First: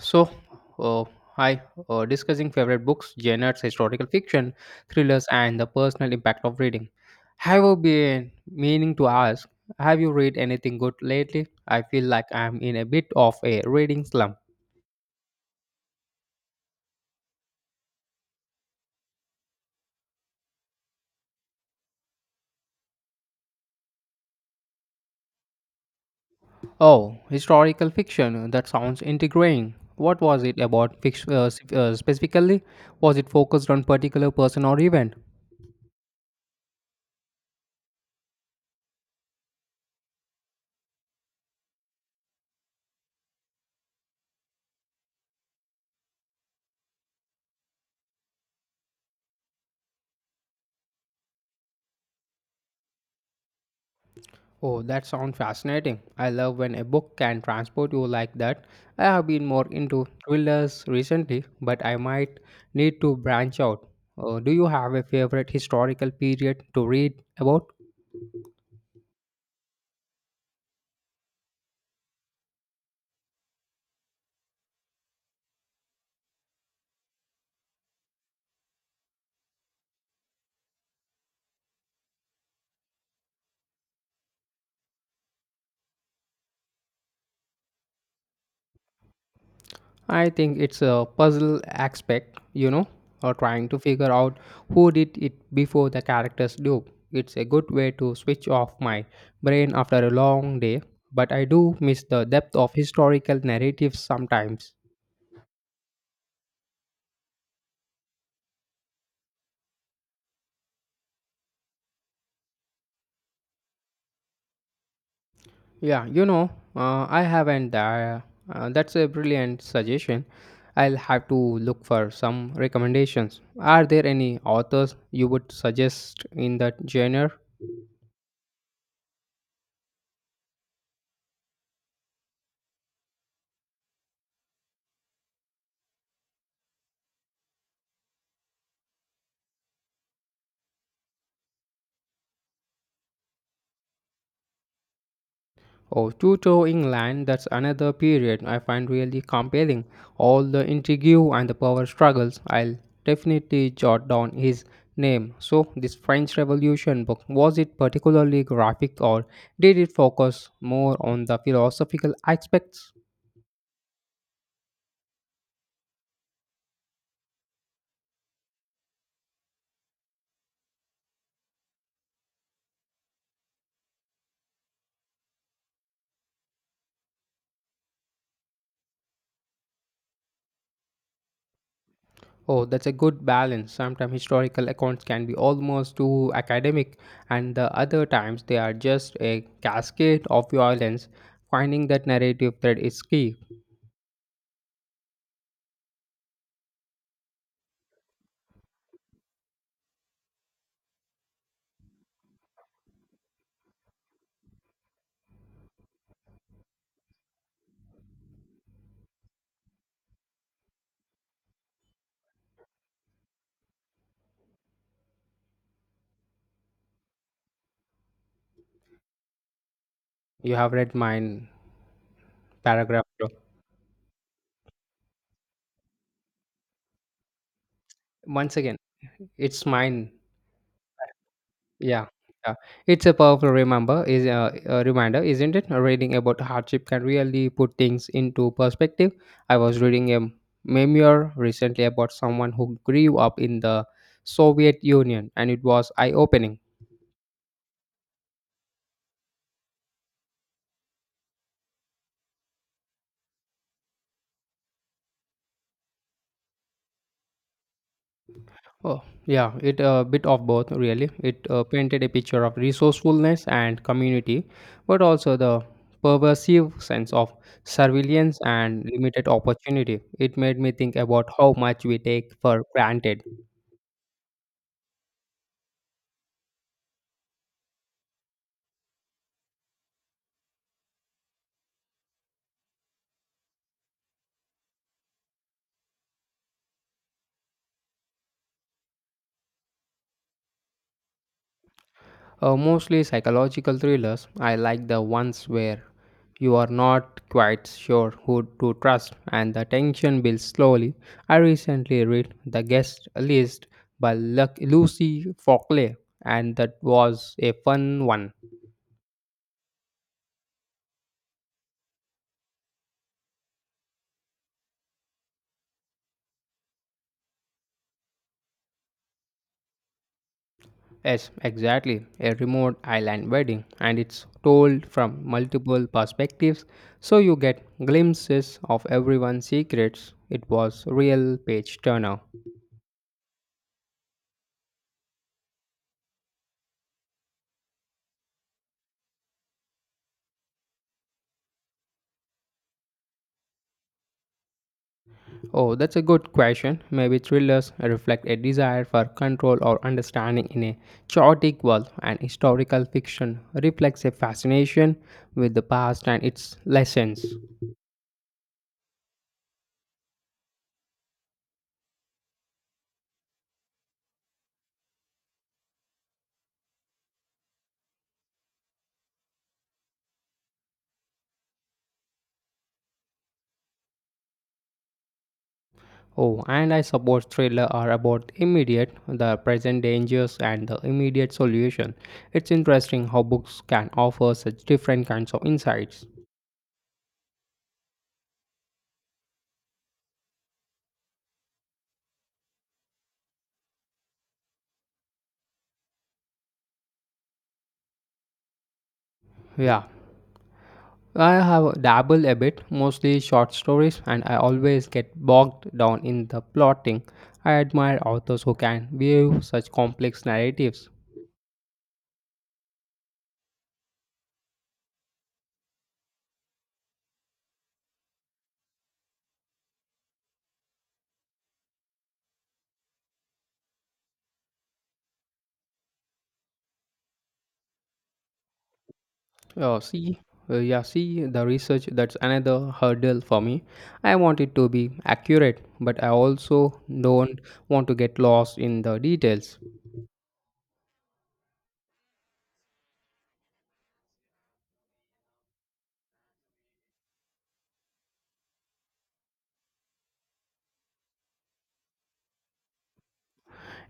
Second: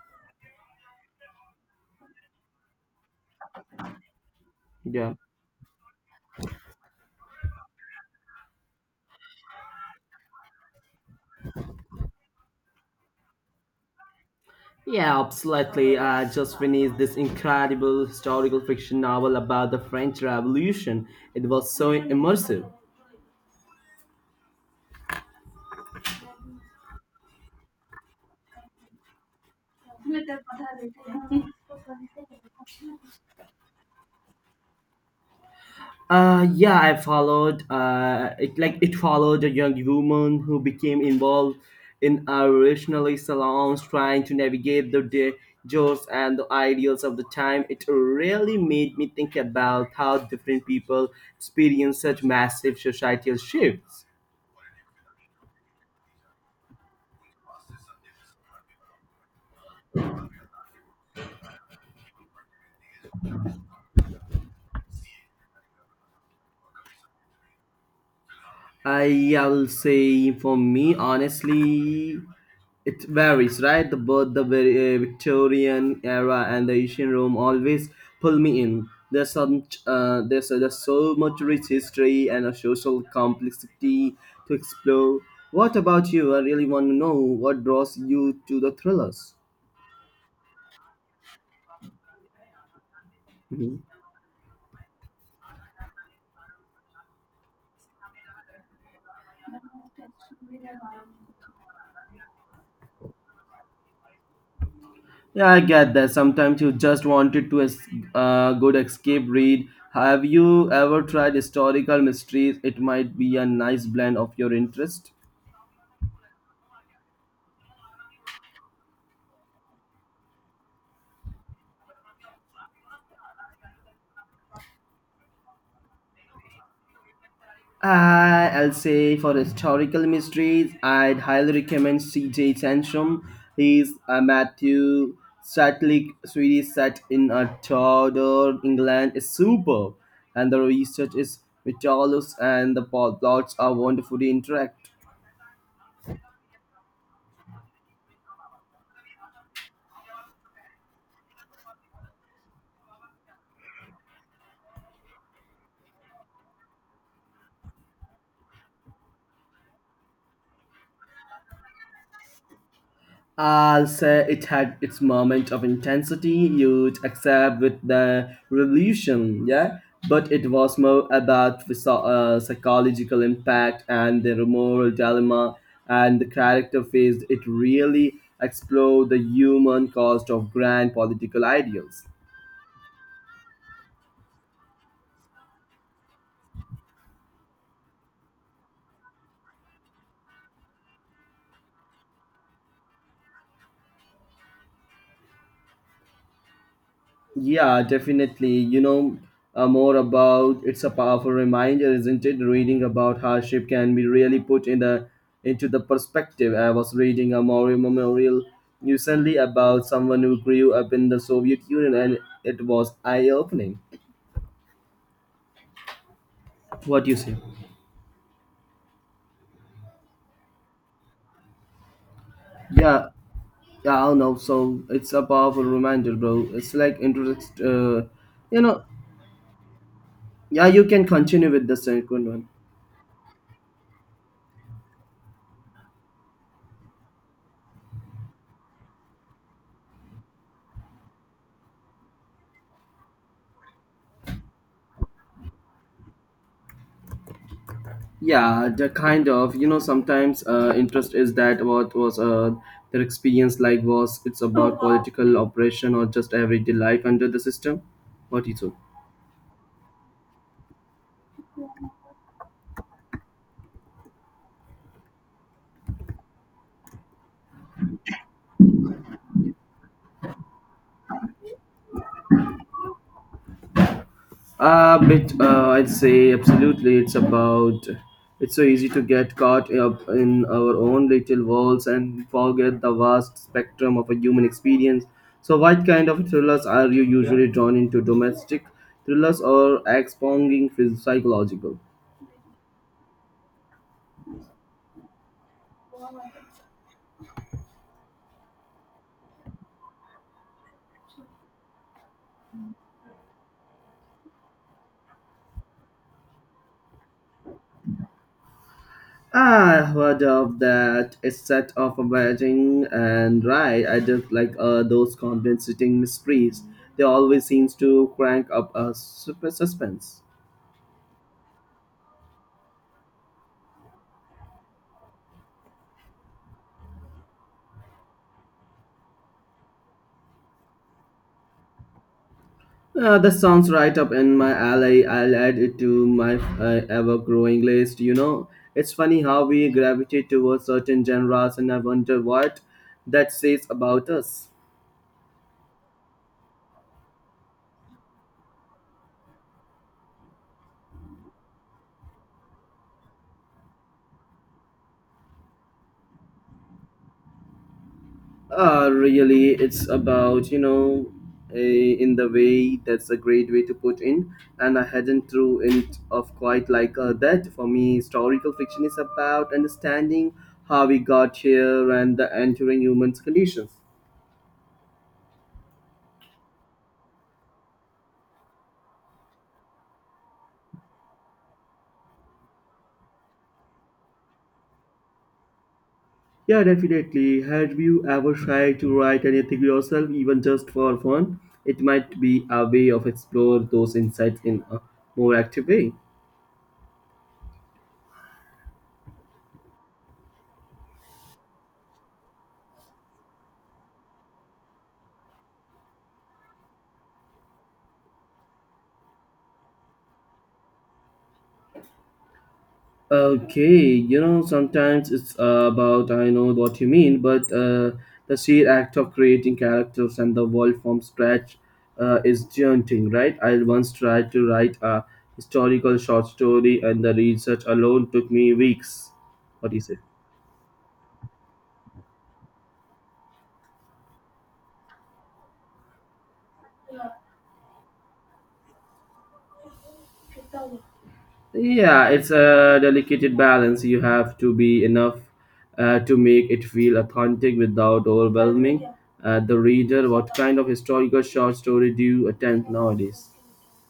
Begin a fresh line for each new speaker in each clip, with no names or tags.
So, uh, Hi. Discussing favorite books, genres, historical fiction,
Yeah.
thrillers, and the personal impact of reading. Have you been meaning to ask? Have you read anything good lately? I feel like I'm in a bit of a reading slump.
Yeah, absolutely. I just finished this incredible historical fiction novel about the French Revolution. It was so immersive.
Oh, historical fiction. That sounds intriguing. What was it about fiction, specifically? Was it focused on particular person or event?
Yeah, I followed. It followed a young woman who became involved in a revolutionary salons, trying to navigate the joys and the ideals of the time. It really made me think about how different people experience such massive societal shifts.
Oh, that sounds fascinating. I love when a book can transport you like that. I have been more into thrillers recently, but I might need to branch out. Do you have a favorite historical period to read about?
I will say for me, honestly, it varies, right? The both the very, Victorian era and the ancient Rome always pull me in. There's some, there's so much rich history and a social complexity to explore. What about you? I really want to know what draws you to the thrillers.
I think it's a puzzle aspect, you know, or trying to
Mm-hmm.
figure out who did it before the characters do. It's a good way to switch off my brain after a long day, but I do miss the depth of historical narratives sometimes.
Yeah, I get that. Sometimes you just wanted to a good escape read. Have you ever tried historical mysteries? It might be a nice blend of your interest.
Yeah, you know, I haven't. That's a brilliant suggestion. I'll have to look for some recommendations. Are there any authors you would suggest in that genre?
Uh, I'll say for historical mysteries, I'd highly recommend C.J. Sansom. He's a Matthew Satlick Swedish set in a Tudor England is superb, and the research is meticulous, and the plots are wonderfully interact.
Oh, Tuto England, that's another period I find really compelling. All the intrigue and the power struggles. I'll definitely jot down his name. So, this French Revolution book, was it particularly graphic or did it focus more on the philosophical aspects?
I'll say it had its moment of intensity you'd accept with the revolution, yeah? But it was more about the psychological impact and the moral dilemma and the character phase. It really explored the human cost of grand political ideals.
Oh, that's a good balance. Sometimes historical accounts can be almost too academic, and the other times they are just a cascade of violence. Finding that narrative thread is key.
Yeah, definitely. More about it's a powerful reminder, isn't it? Reading about hardship can be really put in the into the perspective. I was reading a memorial recently about someone who grew up in the Soviet Union, and it was eye-opening. What do you say?
You have read mine paragraph.
Yeah, yeah, I don't know. So it's a powerful reminder, bro. It's like interest.
Once
You
again,
know,
it's mine.
yeah, you can continue with the
Yeah,
second one.
yeah. It's a powerful remember is a reminder, isn't it? Reading about hardship can really put things into perspective. I was reading a memoir recently about someone who grew up in the Soviet Union, and it was eye-opening.
Yeah, the kind of sometimes interest is that what was their experience like was it's about political operation or just everyday life under the system. What do you think?
Oh, yeah, it a bit of both really. It painted a picture of resourcefulness and community, but also the pervasive sense of surveillance and limited opportunity. It made me think about how much we take for granted.
A bit, I'd say absolutely. It's about it's so easy to get caught up in our own little worlds and forget the vast spectrum of a human experience. So, what kind of thrillers are you usually drawn into? Domestic thrillers or expounding psychological?
Mostly psychological thrillers. I like the ones where you are not quite sure who to trust and the tension builds slowly. I recently read The Guest List by Lucy Fockley, and that was a fun one.
I heard of that. It's set off amazing and right. I just like those compensating mysteries. They always seems to crank up a super suspense.
Yes, exactly. A remote island wedding, and it's told from multiple perspectives, so you get glimpses of everyone's secrets. It was real page turner.
That sounds right up in my alley. I'll add it to my ever-growing list. You know, it's funny how we gravitate towards certain genres, and I wonder what that says about us.
Oh, that's a good question. Maybe thrillers reflect a desire for control or understanding in a chaotic world, and historical fiction reflects a fascination with the past and its lessons.
Really, it's about, you know, a, in the way that's a great way to put in. And I hadn't through it of quite like that. For me, historical fiction is about understanding how we got here and the entering human's conditions.
Oh, and I suppose thrillers are about immediate, the present dangers and the immediate solution. It's interesting how books can offer such different kinds of insights.
Yeah, definitely. Have you ever tried to write anything yourself, even just for fun? It might be a way of explore those insights in a more active way.
Yeah, I have dabbled a bit, mostly short stories, and I always get bogged down in the plotting. I admire authors who can weave such complex narratives.
Okay, you know, sometimes it's about I know what you mean, but the sheer act of creating characters and the world from scratch is daunting, right? I once tried to write a historical short story, and the research alone took me weeks. What do
Oh,
you say?
see, yeah, see the research that's another hurdle for me. I want it to be accurate, but I also don't want to get lost in the details.
Yeah, it's a delicate balance. You have to be enough to make it feel authentic without overwhelming the reader. What kind of historical short story do you attempt nowadays?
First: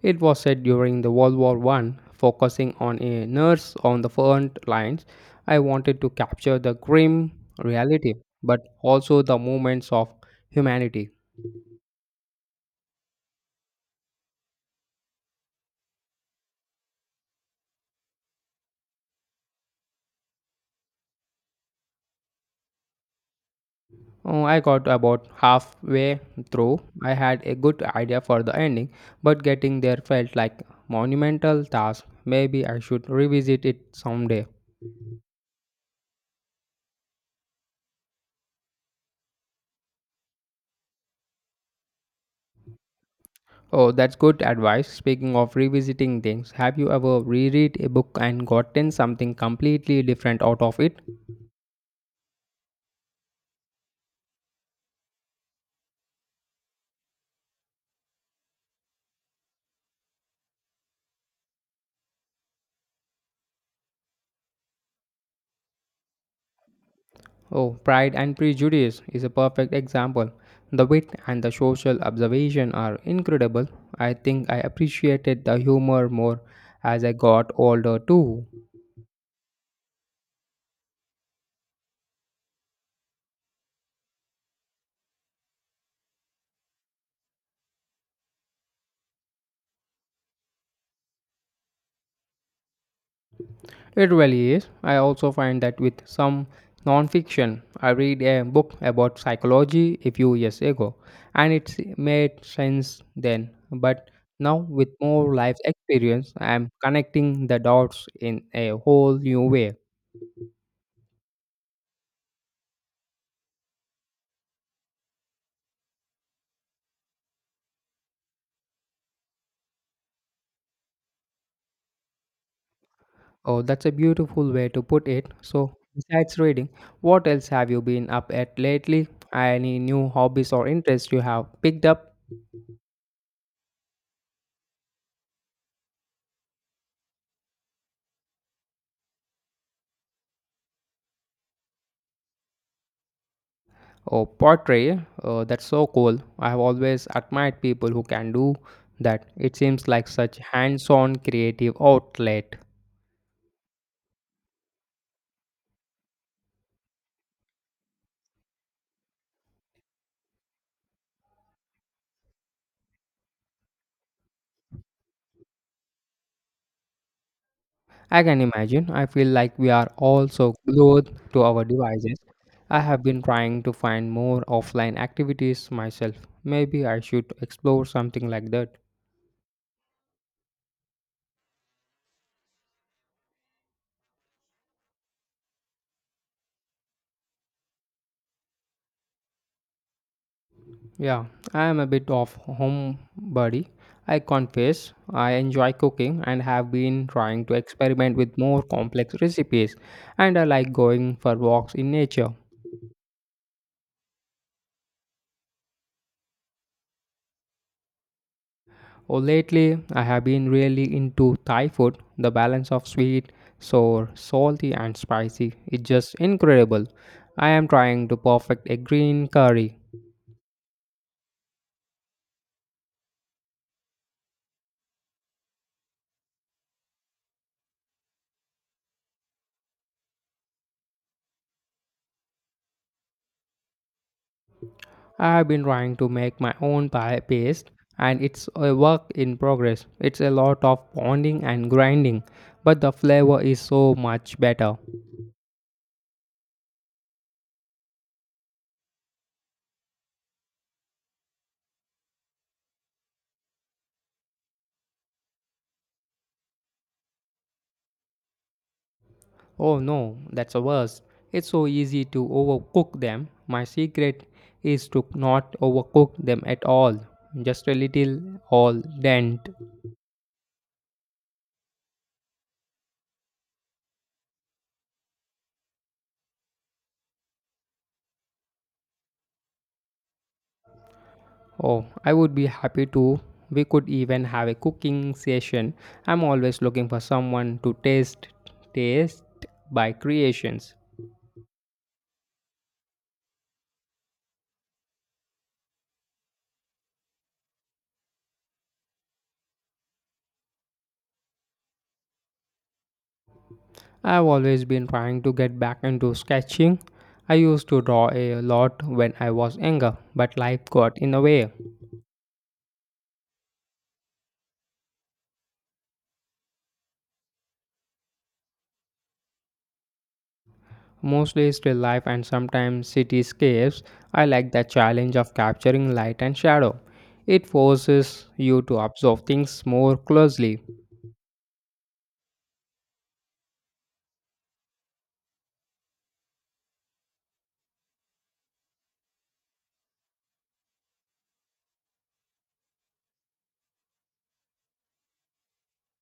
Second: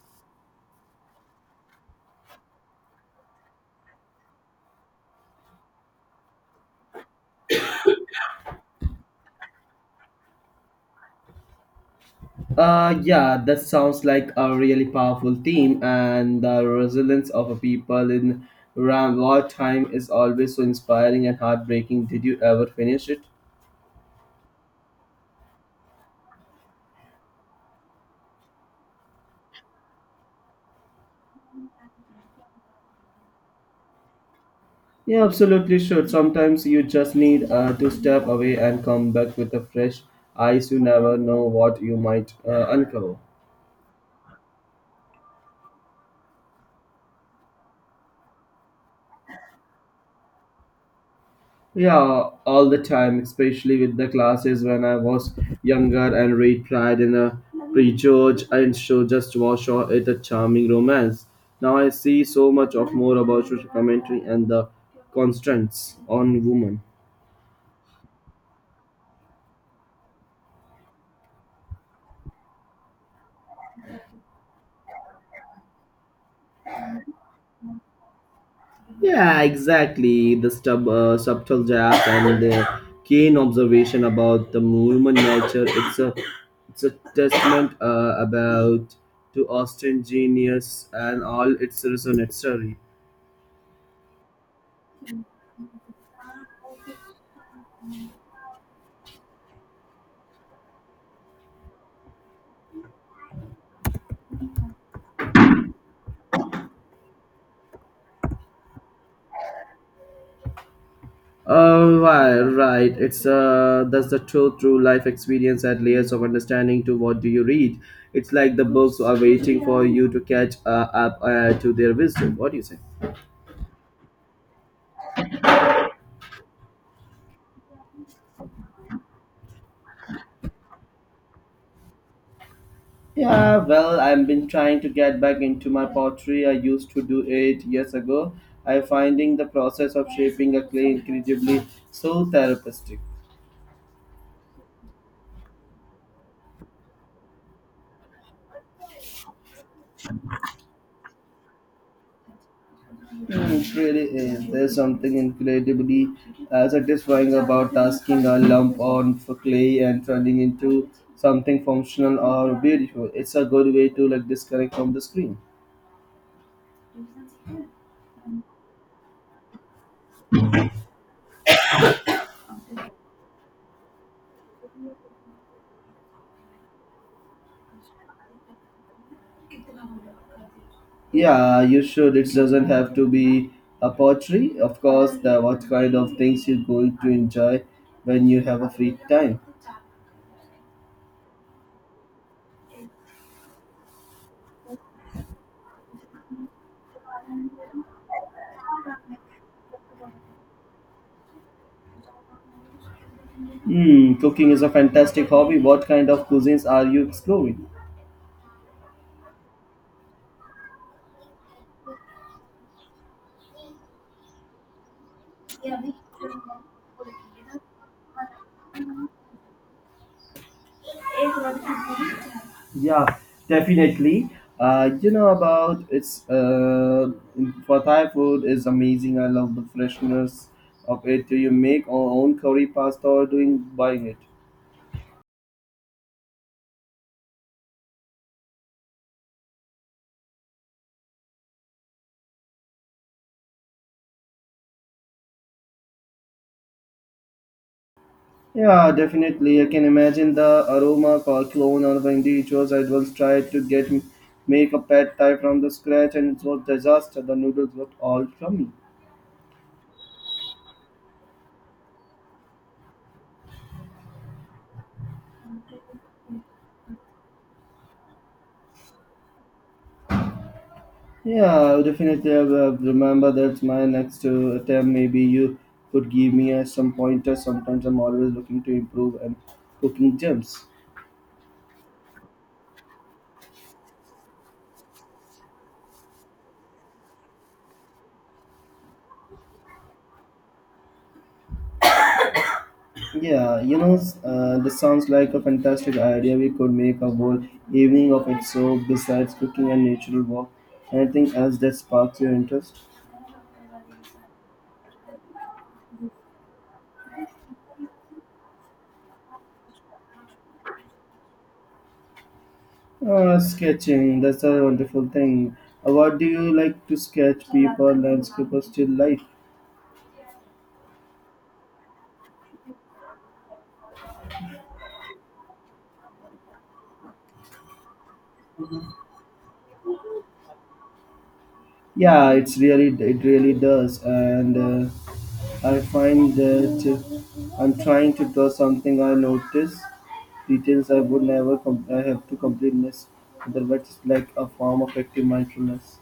It was set during the World War One, focusing on a nurse on the front lines. I wanted to capture the grim reality, but also the movements of humanity.
Yeah, that sounds like a really powerful theme, and the resilience of a people in around wartime is always so inspiring and heartbreaking. Did you ever finish it?
Oh, I got about halfway through. I had a good idea for the ending, but getting there felt like monumental task. Maybe I should revisit it someday.
Yeah, absolutely should. Sometimes you just need to step away and come back with a fresh eyes. You never know what you might uncover.
Oh, that's good advice. Speaking of revisiting things, have you ever reread a book and gotten something completely different out of it?
Yeah, all the time, especially with the classes when I was younger and read Pride in a prejudge and show just watch or it a charming romance. Now I see so much of more about social commentary and the constraints on women.
Oh, Pride and Prejudice is a perfect example. The wit and the social observation are incredible. I think I appreciated the humor more as I got older too.
Yeah, exactly. The subtle jab and the keen observation about the human nature. It's a testament about to Austin genius and all its resonant story.
It really is. I also find that with some non-fiction, I read a book about psychology a few years ago, and it made sense then. But now, with more life experience, I am connecting the dots in a whole new way.
Oh, right, right. It's that's the truth. Through life experience and layers of understanding to what do you read. It's like the books are waiting for you to catch up to their wisdom. What do you say?
Oh, that's a beautiful way to put it. So, besides reading, what else have you been up at lately? Any new hobbies or interests you have picked up?
Yeah, well, I've been trying to get back into my pottery. I used to do it years ago. I'm finding the process of shaping a clay incredibly so therapeutic.
Oh, pottery. Oh, that's so cool. I have always admired people who can do that. It seems like such hands-on creative outlet.
It really is. There's something incredibly satisfying about tasking a lump on for clay and turning into something functional or beautiful. It's a good way to like disconnect from the screen.
I can imagine. I feel like we are all so glued to our devices. I have been trying to find more offline activities myself. Maybe I should explore something like that.
Yeah, you should. It doesn't have to be a pottery, of course. The what kind of things you're going to enjoy when you have a free time.
Yeah, I am a bit of homebody. I confess, I enjoy cooking and have been trying to experiment with more complex recipes, and I like going for walks in nature.
Hmm, cooking is a fantastic hobby. What kind of cuisines are you exploring?
Oh, lately, I have been really into Thai food. The balance of sweet, sour, salty, and spicy is just incredible. I am trying to perfect a green curry.
Yeah, definitely. You know about it's for Thai food is amazing. I love the freshness of it. Do you make our own curry pasta or doing buying it?
I've been trying to make my own paste and it's a work in progress. It's a lot of pounding and grinding, but the flavor is so much better.
Yeah, definitely. I can imagine the aroma called clone or Wendy. It I once tried to get make a pad thai from the scratch and it was disaster. The noodles were all crummy.
Oh no, that's the worst. It's so easy to overcook them. My secret is to not overcook them at all. Just a little all dent.
Yeah, definitely. I will remember that's my next attempt. Maybe you could give me some pointers. Sometimes I'm always looking to improve and cooking gems.
Oh, I would be happy to. We could even have a cooking session. I'm always looking for someone to taste by creations.
Yeah, you know, this sounds like a fantastic idea. We could make a whole evening of it. So, besides cooking and natural walk, anything else that sparks your interest?
I've always been trying to get back into sketching. I used to draw a lot when I was younger, but life got in the way.
Sketching, that's a wonderful thing. What do you like to sketch? People, landscape, or still life?
Mostly still life and sometimes cityscapes. I like the challenge of capturing light and shadow. It forces you to observe things more closely.
Yeah, it really does, and I find that I'm trying to draw something I notice details I would never I have to completeness. Otherwise, it's like a form of active mindfulness.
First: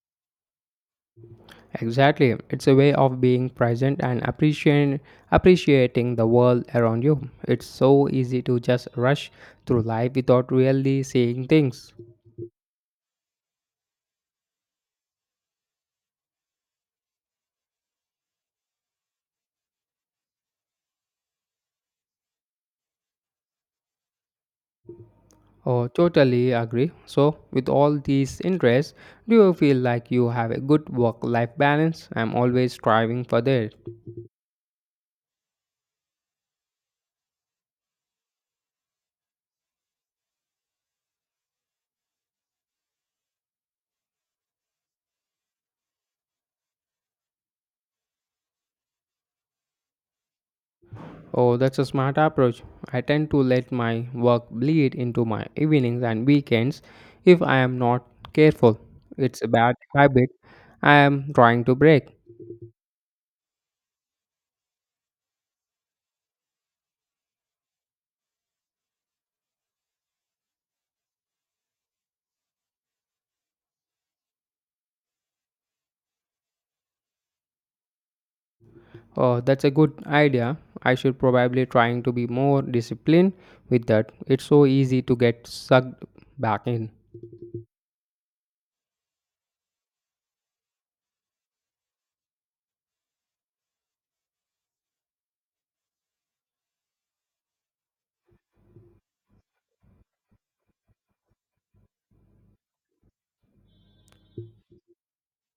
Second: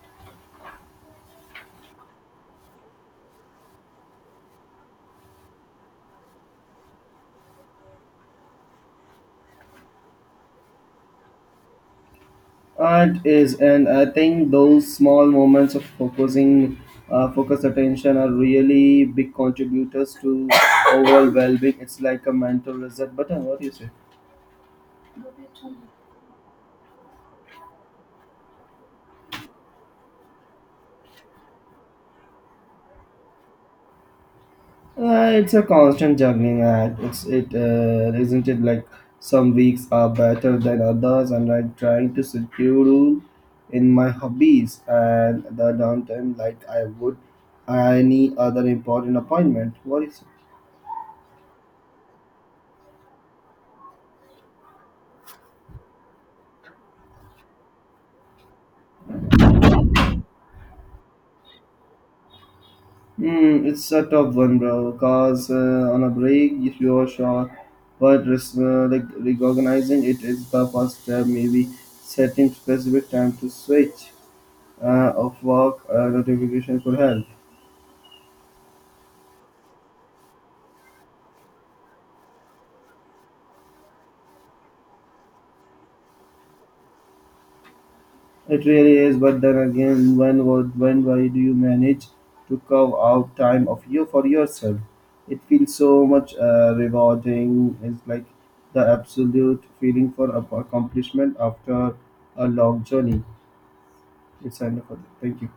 Exactly, it's a way of being present and appreciating the world around you. It's so easy to just rush through life without really seeing things.
Art is, and I think those small moments of focusing, focus attention are really big contributors to overall well-being. It's like a mental reset button. What do you say?
Oh, totally agree. So, with all these interests, do you feel like you have a good work life balance? I'm always striving for that.
It's a constant juggling act. It's it isn't it like some weeks are better than others, and I'm trying to schedule in my hobbies and the downtime like I would any other important appointment. What is it?
Oh, that's a smart approach. I tend to let my work bleed into my evenings and weekends if I am not careful. It's a bad habit I am trying to break.
Hmm, it's a tough one, bro. Cause on a break, if you're sure, but recognizing it is the first step. Maybe setting specific time to switch of work notification could help.
Oh, that's a good idea. I should probably trying to be more disciplined with that. It's so easy to get sucked back in.
It really is, but then again, when why do you manage to carve out time of you for yourself? It feels so much rewarding. It's like the absolute feeling for accomplishment after a long journey. It's enough for that. Thank you.